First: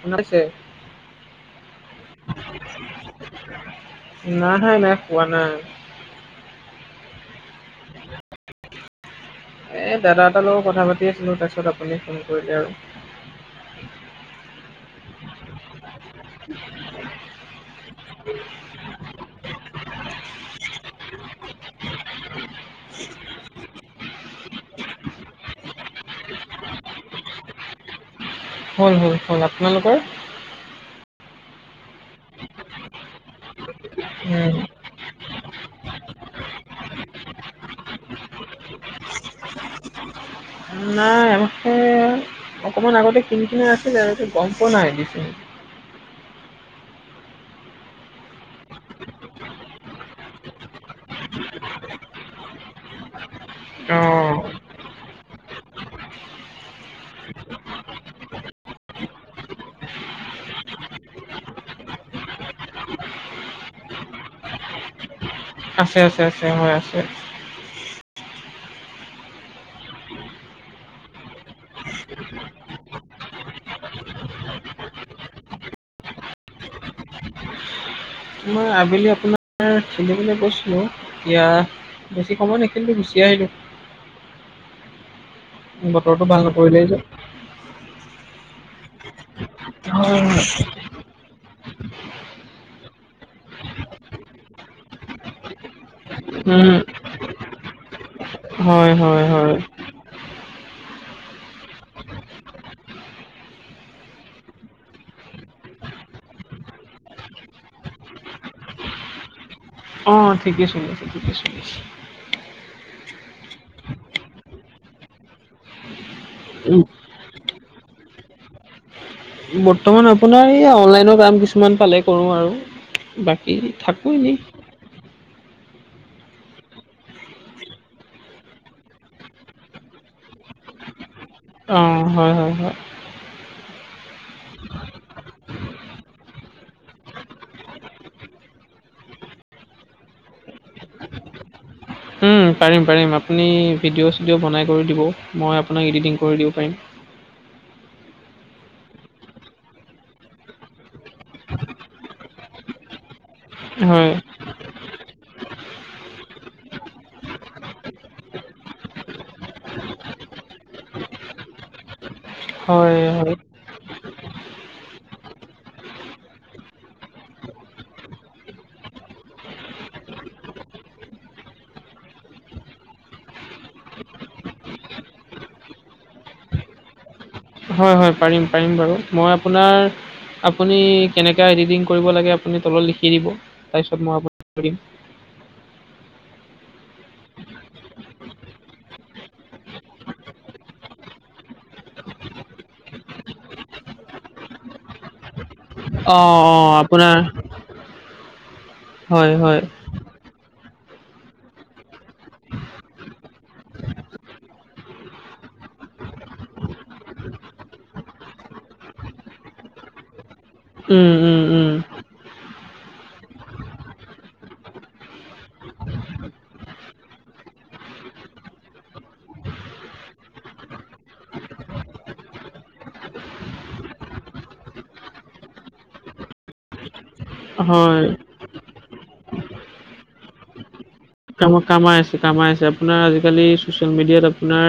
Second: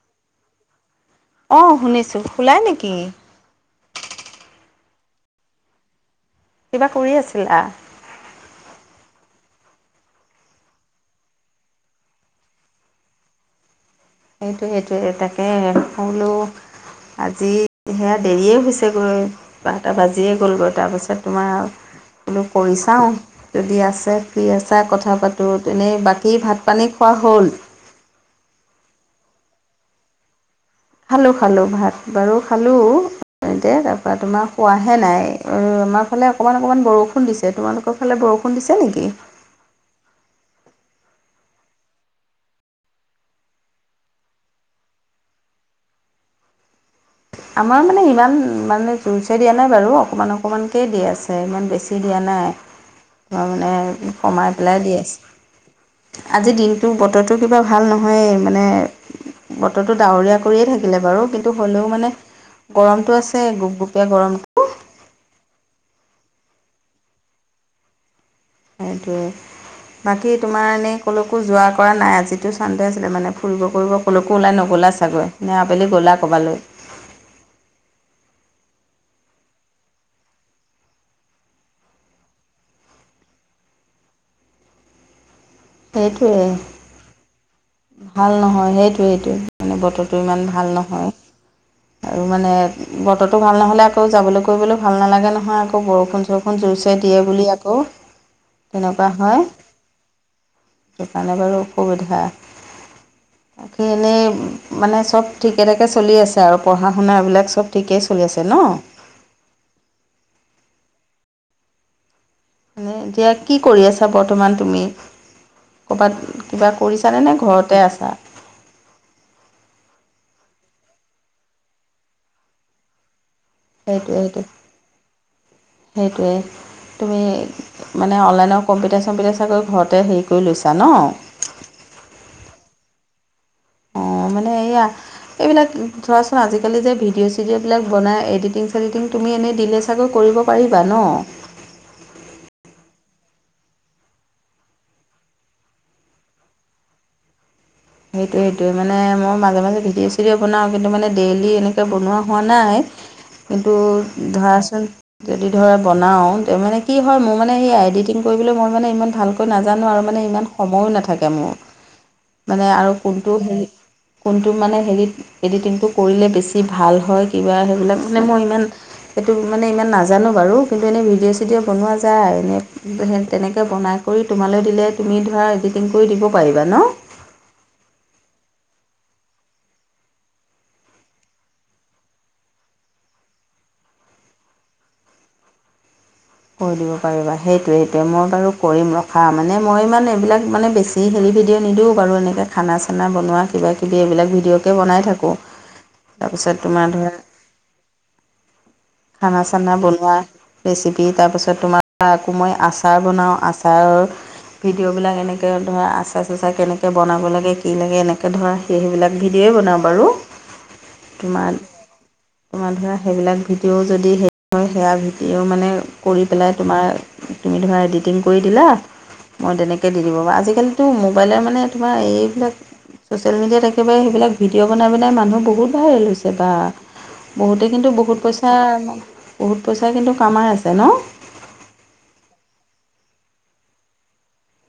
শুনা পাইছে? অহ শুনিছো শুলাই নেকি নাই নাই নাই শুৱা নাই কিবা কৰি আছিলা এ দাদা এটাৰ লগত কথা পাতি আছিলো তাৰপিছত আপুনি ফোন কৰিলে আৰু সেইটোৱে সেইটোৱে তাকে মই বোলো আজি সেয়া দেৰিয়ে হৈছেগৈ বাৰটা বাজিয়ে গ'লগৈ তাৰপিছত তোমাৰ বোলো কৰি চাওঁ যদি আছে ফ্ৰি আছা কথা পাতো তেনেই বাকী ভাত পানী খোৱা হ'ল হল হল হল আপোনালোকৰ খালো খালো ভাত বাৰু খালো এতিয়া তাৰ পৰা তোমাৰ উম, শুৱা হে নাই আমাৰ ফালে অকণমান অকণমান বৰষুণ দিছে তোমালোকৰ ফালে বৰষুণ দিছে নেকি নাই এফালে অকণমান আগতে কিন কিনাই আছিলে তাৰ পিছত গম পোৱা নাই দিচে আমাৰ মানে ইমান মানে জোৰছে দিয়া নাই বাৰু অকণমান অকণমানকে দি আছে ইমান বেছি দিয়া নাই আমাৰ মানে অ', কমাই পেলাই দি আছে আজিৰ দিনটো বতৰটো কিবা ভাল নহয়ে মানে বতৰটো ডাৱৰীয়া কৰিয়ে থাকিলে বাৰু কিন্তু হ'লেও মানে গৰমটো আছে গোপগোপীয়া গৰম [inaudible] আছে আছে আছে হয় আছে সেইটোৱে বাকী তোমাৰ এনেই ক'লৈকো যোৱা কৰা নাই আজিতো চান্দে আছিলে মানে ফুৰিব কৰিব কলৈকো ওলাই নগ'লা ছাগৈ নে আৱেলি গ'লা ক'ৰবালে মই আবেলি আপোনাৰ খেলিবলে গৈছিলো এতিয়া বেছি সময় নেখেলিলো গুচিয়ে আহিলো বতৰতো সেইটোৱে ভাল নকৰিলেই যে ভাল নহয় সেইটোৱে সেইটোৱে মানে বতৰটো হয় হয় ইমান ভাল নহয় আৰু মানে বতৰটো ভাল নহ'লে আকৌ যাবলৈ কৰিবলৈ ভাল নালাগে নহয় আকৌ বৰষুণ চৰষুণ উম, জোৰচে দিয়ে বুলি আকৌ তেনেকুৱা হয় সেইকাৰণে বাৰু অসুবিধা বাকী এনেই মানে চব ঠিকে ঠাকে চলি আছে আৰু পঢ়া শুনাবিলাক চব ঠিকেই চলি আছে ন অ ঠিকে চলি আছে ঠিকে চলি আছে মানে এতিয়া কি কৰি আছা বৰ্তমান তুমি ক'বাত কিবা উম, কৰি ছা নে ঘৰতে আছা বৰ্তমান আপোনাৰ এইয়া অনলাইনৰ কাম কিছুমান পালে কৰো আৰু বা সেইটোৱে সেইটো সেইটোৱে তুমি মানে অনলাইনৰ কম্পিউটাৰ চম্পিউটাৰ চাগৈ ঘৰতে হেৰি কৰি লৈছা ন অ হয় হয় হয় সেইয়া এইবিলাক ধৰাচোন আজিকালি যে ভিডিঅ' চিডঅবিলাক বনাই এডিটিং চিডিটিং তুমি এনেই দিলে চাগৈ কৰিব পাৰিবা ন উম পাৰিম পাৰিম আপুনি ভিডিঅ' চিডিঅ' বনাই কৰি দিব মই আপোনাক এডিটিং কৰি দিব পাৰিম সেইটোৱে সেইটোৱে মানে মই মাজে মাজে ভিডিঅ' চিডিঅ' বনাওঁ কিন্তু মানে ডেইলি এনেকৈ বনোৱা হোৱা নাই এইটো হয়, ধৰাচোন যদি ধৰা বনাওঁ মানে কি হয় মোৰ মানে সেই এডিটিং কৰিবলৈ মই মানে ইমান ভালকৈ নাজানো আৰু মানে ইমান সময়ো নাথাকে মোৰ মানে আৰু হয়, হয়। ফোনটো হেৰি কোনটো মানে হেৰি এডিটিংটো কৰিলে বেছি ভাল হয় কিবা সেইবিলাক মানে মই ইমান সেইটো মানে ইমান নাজানো বাৰু কিন্তু এনেই ভিডিঅ'-চিডিঅ' বনোৱা যায় এনেই। [unintelligible] সেই তেনেকে বনাই কৰি তোমালৈ দিলে তুমি ধৰা এডিটিং কৰি দিব পাৰিবা ন? [inaudible] হয়-হয়, পাৰিম-পাৰিম বাৰু। মই আপোনাৰ [inaudible] আপুনি কেনেকা এডিটিং কৰিব লাগে আপুনি তলত লিখি দিব তাৰপিছত মই আপোনাৰ কৰিম [inaudible] কৰি দিব পাৰিবা সেইটোৱে-সেইটোৱে মই বাৰু কৰিম ৰখা মানে মই ইমান এইবিলাক মানে বেছি [inaudible] যি হেৰি ভিডিঅ' নিদিওঁ বাৰু এনেকৈ খানা-চানা বনোৱা কিবাকিবি এইবিলাক ভিডিঅ'কে বনাই থাকোঁ। [inaudible] অ', তাৰপিছত অ' তোমাৰ ধৰা আপোনাৰ [inaudible] হয়, হয়। খানা-চানা বনোৱা। [unintelligible] ৰেচিপি তাৰপাছত তোমাৰ আকৌ মই আচাৰ বনাওঁ আচাৰৰ [inaudible] ভিডিঅ'বিলাক এনেকৈ ধৰা আচাৰ-চাচাৰ কেনেকৈ বনাব লাগে কি লাগে এনেকৈ ধৰা [inaudible] সেইবিলাক ভিডিঅ'ৱে বনাওঁ বাৰু। উম, উম, উম। তোমাৰ-তোমাৰ ধৰা সেইবিলাক ভি [inaudible] ভিডিঅ' যদি হেৰি হয় সেয়া ভিডিঅ' মানে কৰি পেলাই তোমাৰ [inaudible] তুমি ধৰা এডিটিং কৰি দিলা [inaudible] মই তেনেকৈ দিলোঁ। আজিকালিতো মোবাইলৰ মানে তোমাৰ এইবিলাক [inaudible] ছ'চিয়েল মিডিয়াত একেবাৰে সেইবিলাক ভিডিঅ' বনাই-বনাই মানুহ বহুত ভাইৰেল হৈছে বা। [inaudible] বহুতে কিন্তু হয়। বহুত পইচা, বহুত পইচা কিন্তু কামাই আছে ন? [unintelligible] [inaudible] কামাই আছে, কামাই আছে। আপোনাৰ আজিকালি চচিয়েল মিডিয়াত আপোনাৰ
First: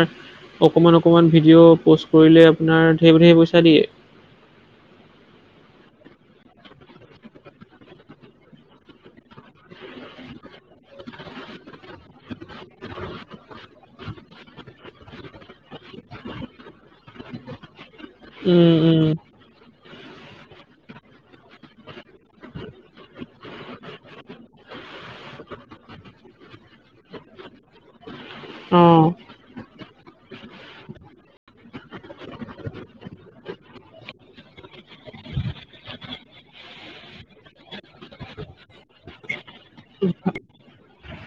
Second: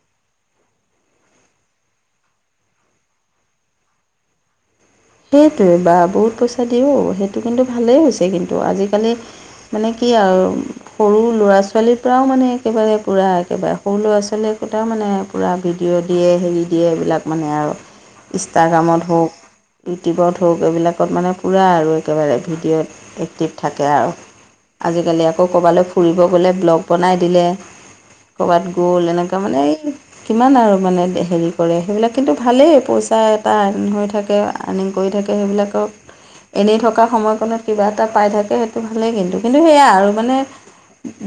অকমান-অকমান ভিডিঅ' প'ষ্ট কৰিলে আপোনাৰ ধেৰ-ধেৰ পইচা দিয়ে। [inaudible] সেইটোৱে বা বহুত পইচা দিয়ে অ। সেইটো কিন্তু ভালেই হৈছে কিন্তু আজিকালি [inaudible] মানে কি আৰু [unintelligible] সৰু ল'ৰা-ছোৱালীৰ পৰাও মানে একেবাৰে পুৰা একেবাৰে সৰু ল'ৰা-ছোৱালী একোটা মানে [inaudible] পুৰা ভিডিঅ' দিয়ে, হেৰি দিয়ে এইবিলাক মানে আৰু উম, উম। ইনষ্টাগ্ৰামত হওক [unintelligible] ইউটিউবত হওক এইবিলাকত মানে পুৰা আৰু একেবাৰে ভিডিঅ'ত এক্টিভ থাকে আৰু। [inaudible] আজিকালি আকৌ ক'ৰবালৈ ফুৰিব গ'লে ব্লগ বনাই দিলে। [unintelligible] ক'ৰবাত অঁ, গ'ল এনেকুৱা মানে এই। [inaudible] কিমান আৰু মানে হেৰি কৰে সেইবিলাক কিন্তু ভালেই পইচা এটা আৰ্ণিং হৈ থাকে। [inaudible] আৰ্ণিং কৰি থাকে সেইবিলাকক [inaudible] এনেই থকা সময়কণত কিবা এটা পাই থাকে সেইটো ভালেই কিন্তু। কিন্তু সেয়া আৰু মানে [inaudible]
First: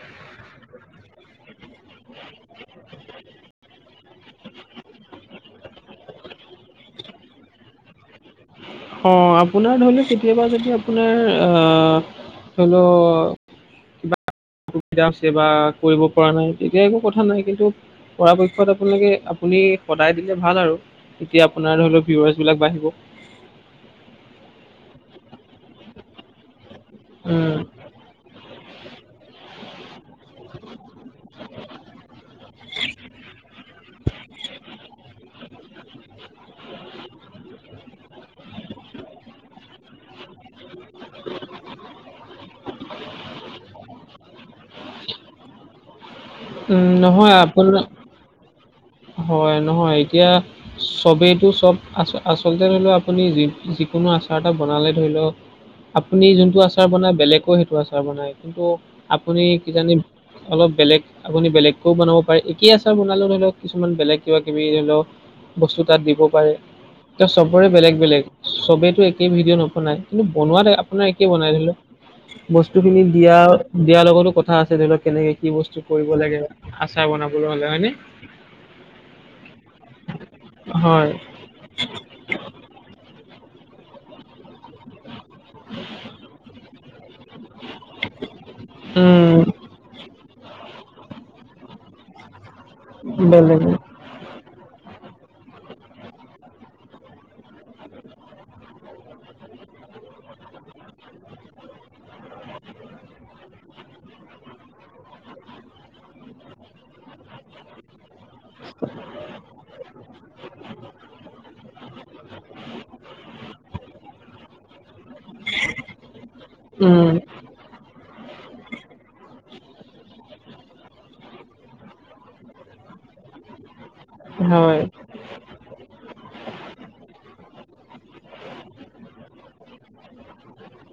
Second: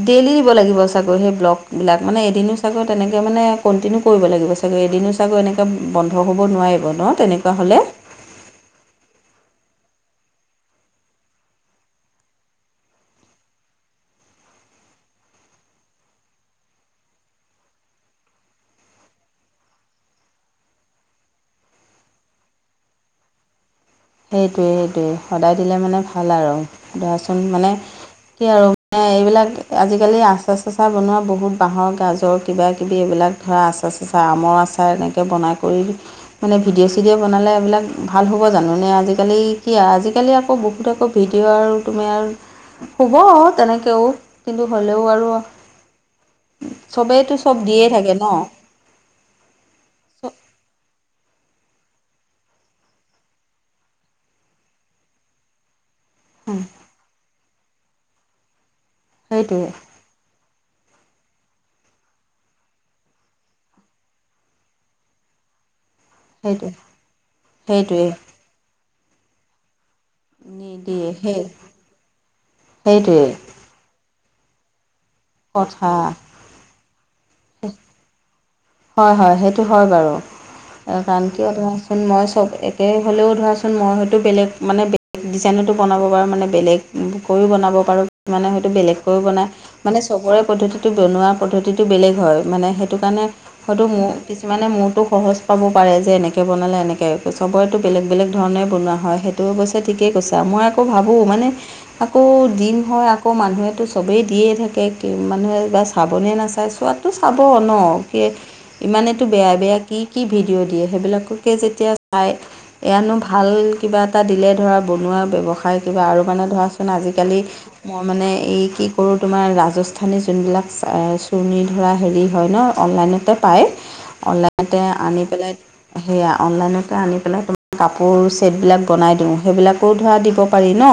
ডেইলি দিব লাগিব চাগৈ সেই ব্লগবিলাক। মানে এদিনো চাগে তেনেকৈ মানে [inaudible] কণ্টিনিউ কৰিব লাগিব চাগৈ। এদিনো চাগৈ এনেকৈ বন্ধ হ'ব নোৱাৰিব ন তেনেকুৱা হ'লে? [inaudible] অঁ! আপোনাৰ ধৰি লওক কেতিয়াবা যদি আপোনাৰ আ ধৰি ল [inaudible] অসুবিধা আছে বা কৰিব পৰা নাই তেতিয়া একো কথা নাই কিন্তু [inaudible] পৰাপক্ষত আপোনালোকে আপুনি সদায় দিলে ভাল আৰু। [unintelligible] তেতিয়া আপোনাৰ অলপ ভিউৱাৰ্চ বিলাক বাঢ়িব। [unintelligible] সেইটোৱে-সেইটোৱে সদায় দিলে মানে ভাল আৰু ধৰা চোন উম, মানে কি আৰু [inaudible] এইবিলাক আজিকালি আচাৰ-চাচাৰ বনোৱা বহুত বাঁহৰ গাজৰ কিবাকিবি এইবিলাক [inaudible] ধৰা আচাৰ-চাচাৰ আমৰ আচাৰ এনেকৈ বনাই কৰি [inaudible] মানে ভিডিঅ-চিডঅ ব'নালে এইবিলাক ভাল হ'ব জানো? [inaudible] মানে আজিকালি কি আজিকালি আকৌ বহুত আকৌ ভিডিঅ' আৰু তোমাৰ [inaudible] হ'ব তেনেকেও কিন্তু হলেও আৰু [inaudible] উম, চবেইতো নহয় চব আপোনাৰ দিয়ে থাকে ন। [inaudible] হয়। নহয় এতিয়া চব [unintelligible] চবেইটো চব আ [unintelligible] আচলতে ধৰি লও আপুনি যি যিকোনো আচাৰ এটা বনালে ধৰি লওক [inaudible] [inaudible] আপুনি যোনটো উম, আচাৰ বনায় বেলেগো সেইটো আচাৰ বনায়। কিন্তু আপুনি সেইটোৱে কিজানি [inaudible] অলপ বেলেগ আপুনি বেলেগকেও বনাব পাৰে একেই আচাৰ বনালেও ধৰি লওক কিছুমান বেলেগ কিবা কিবি ধৰি লও বস্তু তাত দিব পাৰে সেইটোৱে এতি চবৰে বেলেগ সেইটোৱে বেলেগ চবেতো একেই ভিডিঅ, ' নবনাই কিন্তু বনোৱাত আপোনাৰ নিদিয়ে একেই সেই বনাই ধৰি লও বস্তু খিনি সেইটোৱে দিয়া দিয়াৰ লগতো কথা আছে ধৰি লওক কেনেকে কি বস্তু কথা কৰিব লাগে আচাৰ বনাবলৈ হ'লে হয় ন হয় হয় সেইটো হয় বাৰু হয় সেইকাৰণ কিয় ধৰাচোন মই চব একে হ'লেও ধৰাচোন মই হয়তো বেলেগ মানে ডিজাইনতো বনাব পাৰোঁ মানে বেলেগকৈও বনাব পাৰোঁ মানে হয়তো বেলেগকৈও উম, বনায় মানে চবৰে পদ্ধতিটো বনোৱা পদ্ধতিটো বেলেগ হয় মানে সেইটো কাৰণে বেলেগৰ হয়তো কিছুমানে মোৰতো সহজ পাব পাৰে যে এনেকে বনালে এনেকে চবৰেতো বেলেগ বেলেগ ধৰণে বনোৱা হয় সেইটো অৱশ্যে ঠিকেই কৈছা মই আকৌ ভাবোঁ মানে আকৌ দিন হয় আকৌ মানুহেতো চবেই দিয়েই থাকে মানুহে বা চাবনে নাচায় চোৱাত টো চাব ন কি ইমানেতো বেয়া বেয়া কি কি ভিডিঅ' দিয়ে সেইবিলাককে যেতিয়া চাই এ আনো ভাল কিবা এটা দিলে ধৰা বনোৱা ব্যৱসায় কিবা আৰু কাৰণে ধৰাচোন উম, আজিকালি মই মানে এই কি কৰো তোমাৰ ৰাজস্থানী, যোনবিলাক চুুৰণি ধৰা হেৰি হয় ন অনলাইনতে পায় হয়। অনলাইনতে আনি পেলাই সেয়া অনলাইনক আনি পেলাই তোমাৰ কাপোৰ চেটবিলাক বনাই দিওঁ সেইবিলাকো ধৰা দিব পাৰি ন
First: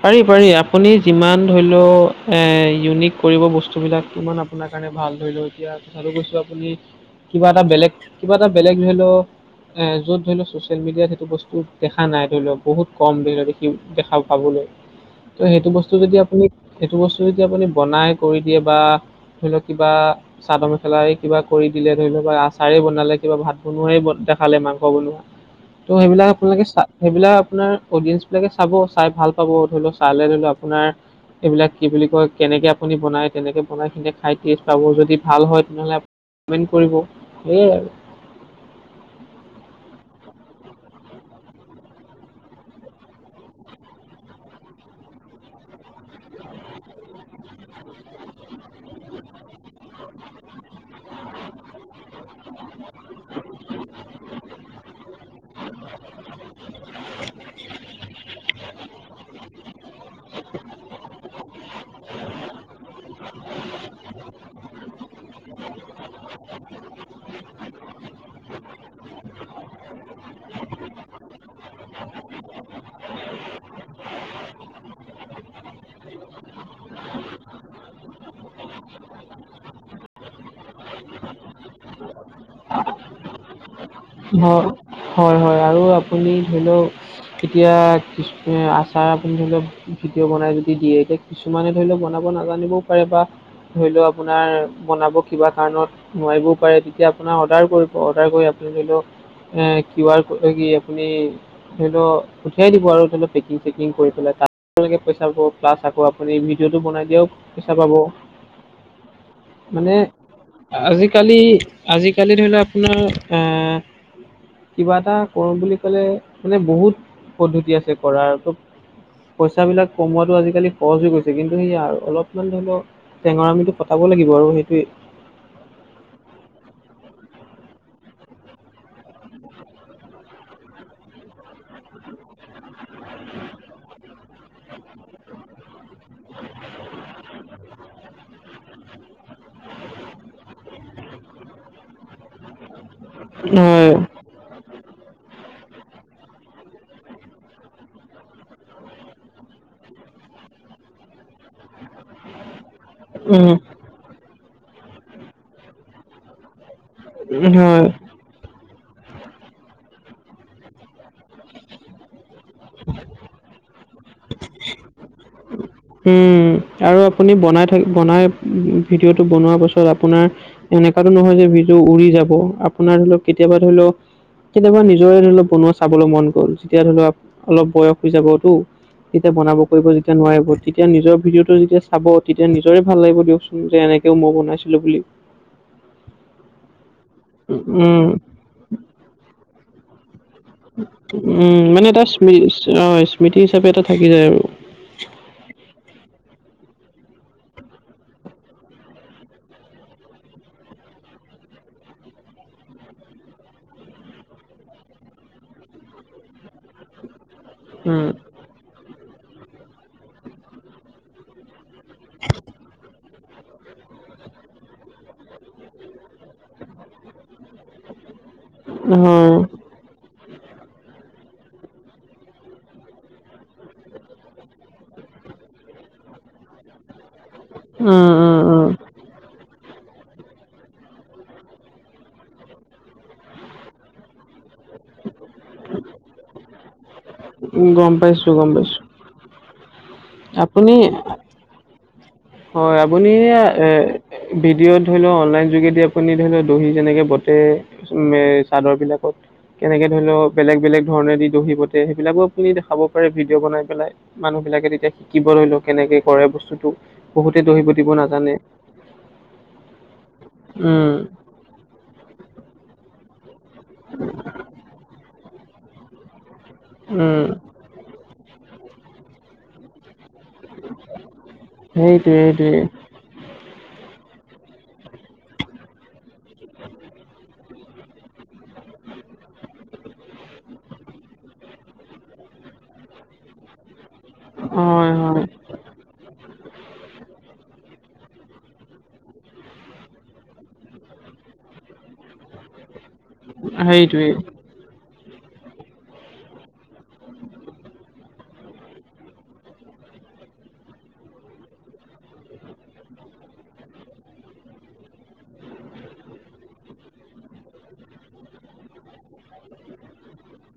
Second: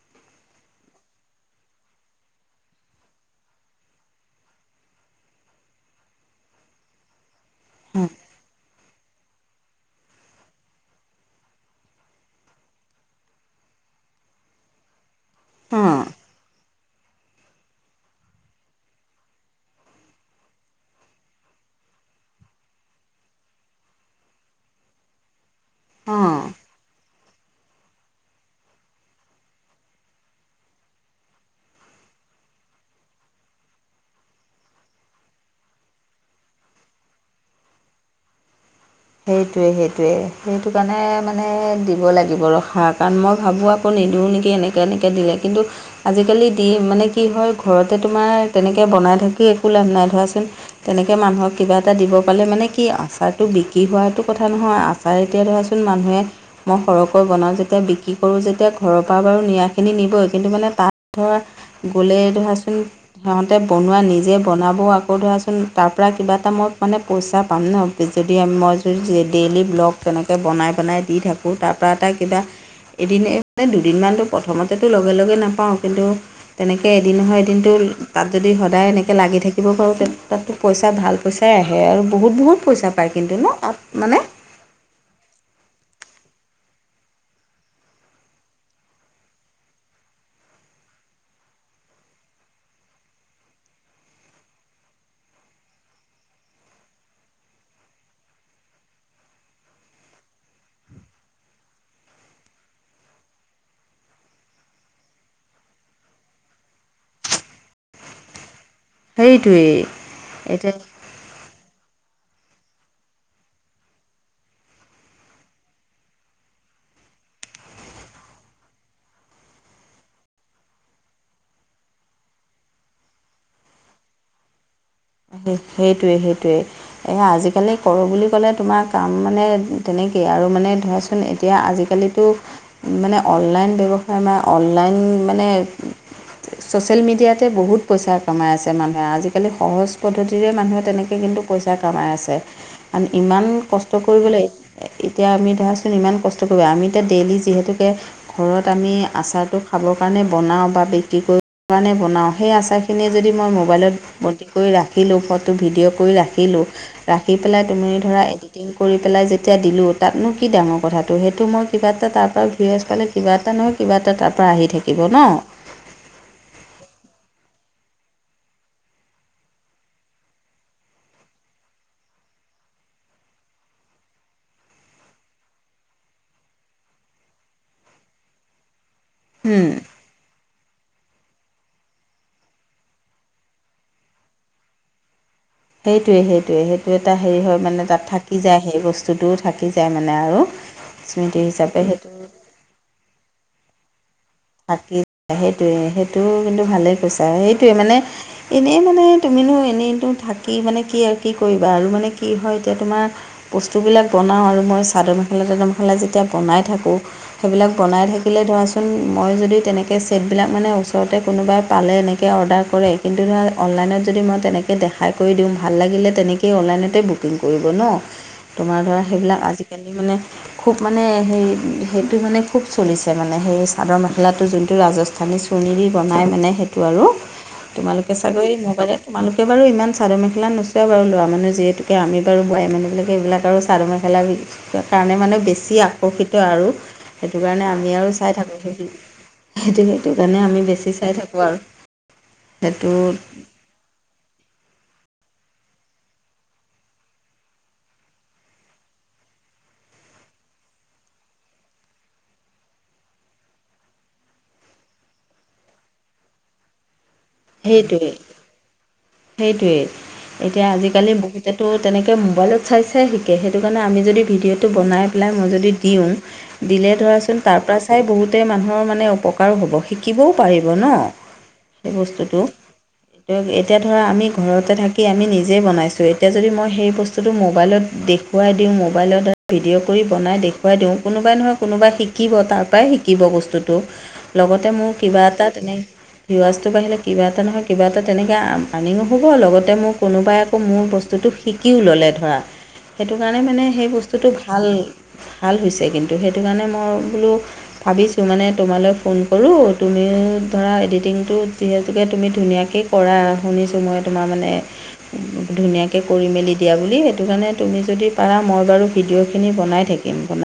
পাৰি পাৰি আপুনি যিমান ধৰি লওক ইউনিক কৰিব বস্তুবিলাক কিমান আপোনাক কাৰণে ভাল ধৰি লও এতিয়া তিছতো কৈছো আপুনি কিবা এটা বেলেগ কিবা এটা বেলেগ ধৰি লও এ য'ত ধৰি লও ছচিয়েল, মিডিয়াত, সেইটো বস্তু দেখা নাই ধৰি লও বহুত কম দেৰি লও দেখি দেখা পাবলৈ ত সেইটো বস্তু যদি আপুনি সেইটো বস্তু যদি আপুনি বনাই কৰি দিয়ে বা ধৰি লওক কিবা চাদৰ মেখেলা কিবা কৰি দিলে ধৰি লওক বা আচাৰেই বনালে কিবা ভাত বনোৱে দেখালে মাংস, বনোৱা। উ [unintelligible] ত' সেইবিলাক আপোনালোকে সেইবিলাক আপোনাৰ অডিয়েঞ্চ বিলাকে চাব চাই ভাল পাব ধৰি লও চালে ধৰি লও আপোনাৰ এইবিলাক কি বুলি কয় কেনেকে আপুনি বনায় তেনেকে বনাই কিনে খাই টেষ্ট পাব যদি ভাল হয় তেনেহ'লে কমেণ্ট কৰিব সেয়াই আৰু সেইটোৱে সেইটোৱে সেইটো কাৰণে মানে দিব লাগিব ৰসাৰ কাৰণ মই ভাবোঁ আ আকৌ নিদোওঁ নেকি এনেকৈ এনেকৈ দিলে কিন্তু আজিকালি দি মানে কি হয় ঘৰতে তোমাৰ তেনেকে বনাই থাকি একো লাভ নাই ধৰাচোন। তেনেকে মানুহক কিবা এটা দিব পালে মানে কি আচাৰটো বিক্ৰী কি হোৱাটো কথা নহয় আচাৰে এতিয়া ধৰাচোন মানুহে মই সৰহকৈ বনাওঁ যেতিয়া বিক্ৰী কৰোঁ যেতিয়া ঘৰৰ পৰা বাৰু নৰাখিনি নিবই কিন্তু মানে তাত ধৰা গ'লেই ধৰাচোন। সিহঁতে বনোৱা নিজে বনাবও আকৌ ধৰাচোন তাৰ পৰা কিবা এটা মই মানে পইচা পাম ন যদি আ মই যোৰ ডেইলী ব্লগ, তেনেকৈ বনাই বনাই দি থাকোঁ তাৰপৰা এটা কিবা এদিন মানে দুদিনমানতটো প্ৰথমতেতো লগে লগে নাপাওঁ কিন্তু তেনেকৈ এদিন নহয় এদিনটো তাত যদি সদায় এনেকৈ লাগি থাকিব পাৰোঁ! তে তাতো পইচা ভাল পইচাই আহে আৰু বহুত বহুত পইচা পায় কিন্তু ন মানে। হয় হয় হয় আৰু আপুনি ধৰি লওক এতিয়া আচাৰ আপুনি ধৰি লওক ভিডিঅ' বনাই যদি দিয়ে এতিয়া। কিছুমানে ধৰি লও বনাব নাজানিবও পাৰে বা ধৰি লও আপোনাৰ বনাব কিবা কাৰণত নোৱাৰিবও পাৰে তেতিয়া আপোনাৰ অৰ্ডাৰ কৰিব অৰ্ডাৰ কৰি আপুনি ধৰি লওক এ কিউ আৰ ক কি আপুনি সৰিক পঠিয়াই দিব আৰু সৰি লও পেকিং চেকিং কৰি পেলাই তাত পইচা পাব প্লাছ আকৌ আপুনি ভিডিঅ'টো বনাই দিয়াও পইচা পাব [unintelligible] মানে এতিয়া আজিকালি আজিকালি ধৰি লও আপোনাৰ আহ কিবা এটা কৰো বুলি ক'লে মানে বহুত পদ্ধতি আছে কৰাৰ পইচাবিলাক কমোৱাটো আজিকালি সৰজ হৈ গৈছে কিন্তু সেয়া আৰু অলপমান ধৰি লওক টেঙৰামিটো খটাব লাগিব আৰু সেইটোৱে সেইটোৱে সেইটোৱে এ আজিকালি কৰো বুলি ক'লে তোমাৰ কাম মানে তেনেকেই আৰু মানে ধৰা এতিয়া আজিকালিতো মানে অনলাইন ব্যৱসায় ম অনলাইন মানে ছ'চিয়েল মিডিয়াতে বহুত পইচা কমাই আছে মানুহে আজিকালি সহজ পদ্ধতিৰে মানুহে তেনেকে কিন্তু পইচা কামাই আছে ইমান কষ্ট হয় কৰিবলৈ এতিয়া আমি ধৰাচোন ইমান কষ্ট কৰিব আমি এতিয়া ডেইলি যিহেতুকে ঘৰত আমি আচাৰটো খাবৰ কাৰণে বনাওঁ বা বিক্ৰী কৰিব কাৰণে বনাওঁ সেই আচাৰখি খিনি যদি মই মোবাইলত বতি কৰি ৰাখিলোঁ ফটো ভিডিঅ' কৰি ৰাখিলোঁ ৰাখি উম পেলাই হয় তুমি ধৰা এডিটিং কৰি পেলাই যেতিয়া দিলোঁ তাতনো কি ডাঙৰ কথাটো সেইটো মই কিবা এটা তাৰপৰা ভিৱাচ পালে কিবা এটা নহয় কিবা এটা তাৰপৰা আহি থাকিব ন উম আৰু আপুনি বনাই থাক বনাই ভিডিঅ'টো বনোৱাৰ পাছত আপোনাৰ এনেকুৱাতো নহয় যে বিজু উৰি যাব আপোনাৰ ধৰি লওক কেতিয়াবা ধৰি লওক কেতিয়াবা নিজৰে ধৰি লক বনোৱা চাবলৈ মন গ'ল যেতিয়া ধৰি লওক অলপ বয়স হৈ যাবতো তেতিয়া বনাব কৰিব যেতিয়া নোৱাৰিব তেতিয়া নিজৰ ভিডিঅ'টো যেতিয়া চাব তেতিয়া নিজৰে ভাল লাগিব দিয়কচোন যে এনেকেও মই বনাইছিলো বুলি সেইটোৱে সেইটোৱে সেইটো এটা হেৰি হয় মানে উম তাত থাকি যায় সেই বস্তুটোও থাকি যায় মানে আৰু স্মৃতি উম মানে হিচাপে এটা সেইটো স্মৃ অ স্মৃতি হিচাপে এটা থাকি যায় আৰু থাকি সেইটোৱে সেইটোও কিন্তু ভালেই কৈছে আৰু সেইটোৱে মানে এনেই মানে তুমিনো এনেইতো থাকি মানে কি আৰু কি কৰিবা আৰু মানে কি হয় এতিয়া তোমাৰ বস্তুবিলাক বনাওঁ আৰু মই চাদৰ মেখেলা তাদৰ মেখেলা যেতিয়া বনাই থাকোঁ সেইবিলাক বনাই উম থাকিলে ধৰাচোন মই যদি তেনেকে চেটবিলাক মানে ওচৰতে কোনোবাই পালে এনেকে অৰ্ডাৰ কৰে কিন্তু ধৰা অনলাইনত যদি মই তেনেকৈ দেখাই কৰি দিওঁ ভাল লাগিলে তেনেকেই অনলাইনতে বুকিং কৰিব ন তোমাৰ ধৰা হয় সেইবিলাক আজি কি মানে খুব মানে হে সেইটো মানে খুব চলিছে মানে সেই চাদৰ মেখেলাটো যোনটো ৰাজস্থানী চৰ্ণি দি বনায় মানে সেইটো আৰু উম তোমালোকে এই উম মোবাইলত তোমালোকে বাৰু ইমান চাদৰ মেখেলা এই নোচোৱা বাৰু ল'ৰা মানুহ যিহেতুকে আমি বাৰু বোৱাৰী মানুহবিলাকে এইবিলাক আৰু চাদৰ মেখেলা কাৰণে মানে বেছি আকৰ্ষিত আৰু সেইটো কাৰণে উম আমি গম আৰু পাইছো চাই গম থাকোঁ পাইছো সেইটো সেইটো সেইটো কাৰণে আমি আপুনি বেছি চাই থাকো আৰু হয় সেইটো আপুনি এ ভিডিওত' ধৰি লওক অনলাইন যোগেদি আপুনি ধৰি লওক দহি যেনেকে বাটে উম মে চাদৰ বিলাকত কেনেকে ধৰি লওক বেলেগ বেলেগ ধৰণে দি দহি বতে সেইবিলাকো আপুনি দেখাব পাৰে ভিডিঅ' বনাই পেলাই মানুহ বিলাকে তেতিয়া শিকিব লৰি লও কেনেকে কৰে বস্তুটো বহুতে দহি বটিব দিব নাজানে সেইটোৱেই এতিয়া উম, আজিকালি বহুত তে তোৰ তেনেকে মোবাইলত চাই চাই শিকে সেইটো কাৰণে আমি যদি ভিডিঅ'টো বনাই পেলাই মই যদি দিওঁ ই ই আহ্। দিলে উম। ধৰাচোন তাৰপৰা খাই বহুতে মানুহৰ মানে উপকাৰো হ'ব শিকিবও পাৰিব ন সেই সেইটোৱে বস্তুটো। সেইটোৱে। তেনেকে। এতিয়া ধৰা আমি ঘৰতে থাকি আমি নিজেই বনাইছোঁ এতিয়া যদি মই সেই বস্তুটো ম'বাইলত দেখ দেখুৱাই দিওঁ মোবাইলৰ দ্বাৰা ভিডিঅ' কৰি বনাই দেখুৱাই দিওঁ কোনোবাই নহয় কোনোবাই শিকিব তাৰপৰাই শিকিব বস্তুটো। বস্তটো আহ আহ। লগতে হয়, মোৰ কিবা হয়। এটা তেনে ভিউৱাজটো বাঢ়িলে কিবা এটা নহয় কিবা এটা তেনেকে আ আ। আৰ্নিঙো হ'ব লগতে মোৰ কোনোবাই আকৌ মোৰ বস্তুটো শিকিও ল'লে ধৰা। সেইটো কাৰণে মানে সেই সেইটোৱে। বস্তুটো ভাল ভাল হৈছে কিন্তু সেইটো কাৰণে মই বোলো আ হা। ভাবিছোঁ মানে তোমালৈ ফোন কৰোঁ তুমি এ এ ধৰা এডিটিংটো যিহেতুকে তুমি ধুনীয়াকে কৰা শুনিছোঁ মই তোমাৰ মানে এ হে। ছ ধু ধু ধুনীয়াকে কৰি মেলি দিয়া বুলি সেইটো কাৰণে তুমি যদি পাৰা মই বাৰু ভিডিঅ' খিনি বনাই থাকিম বন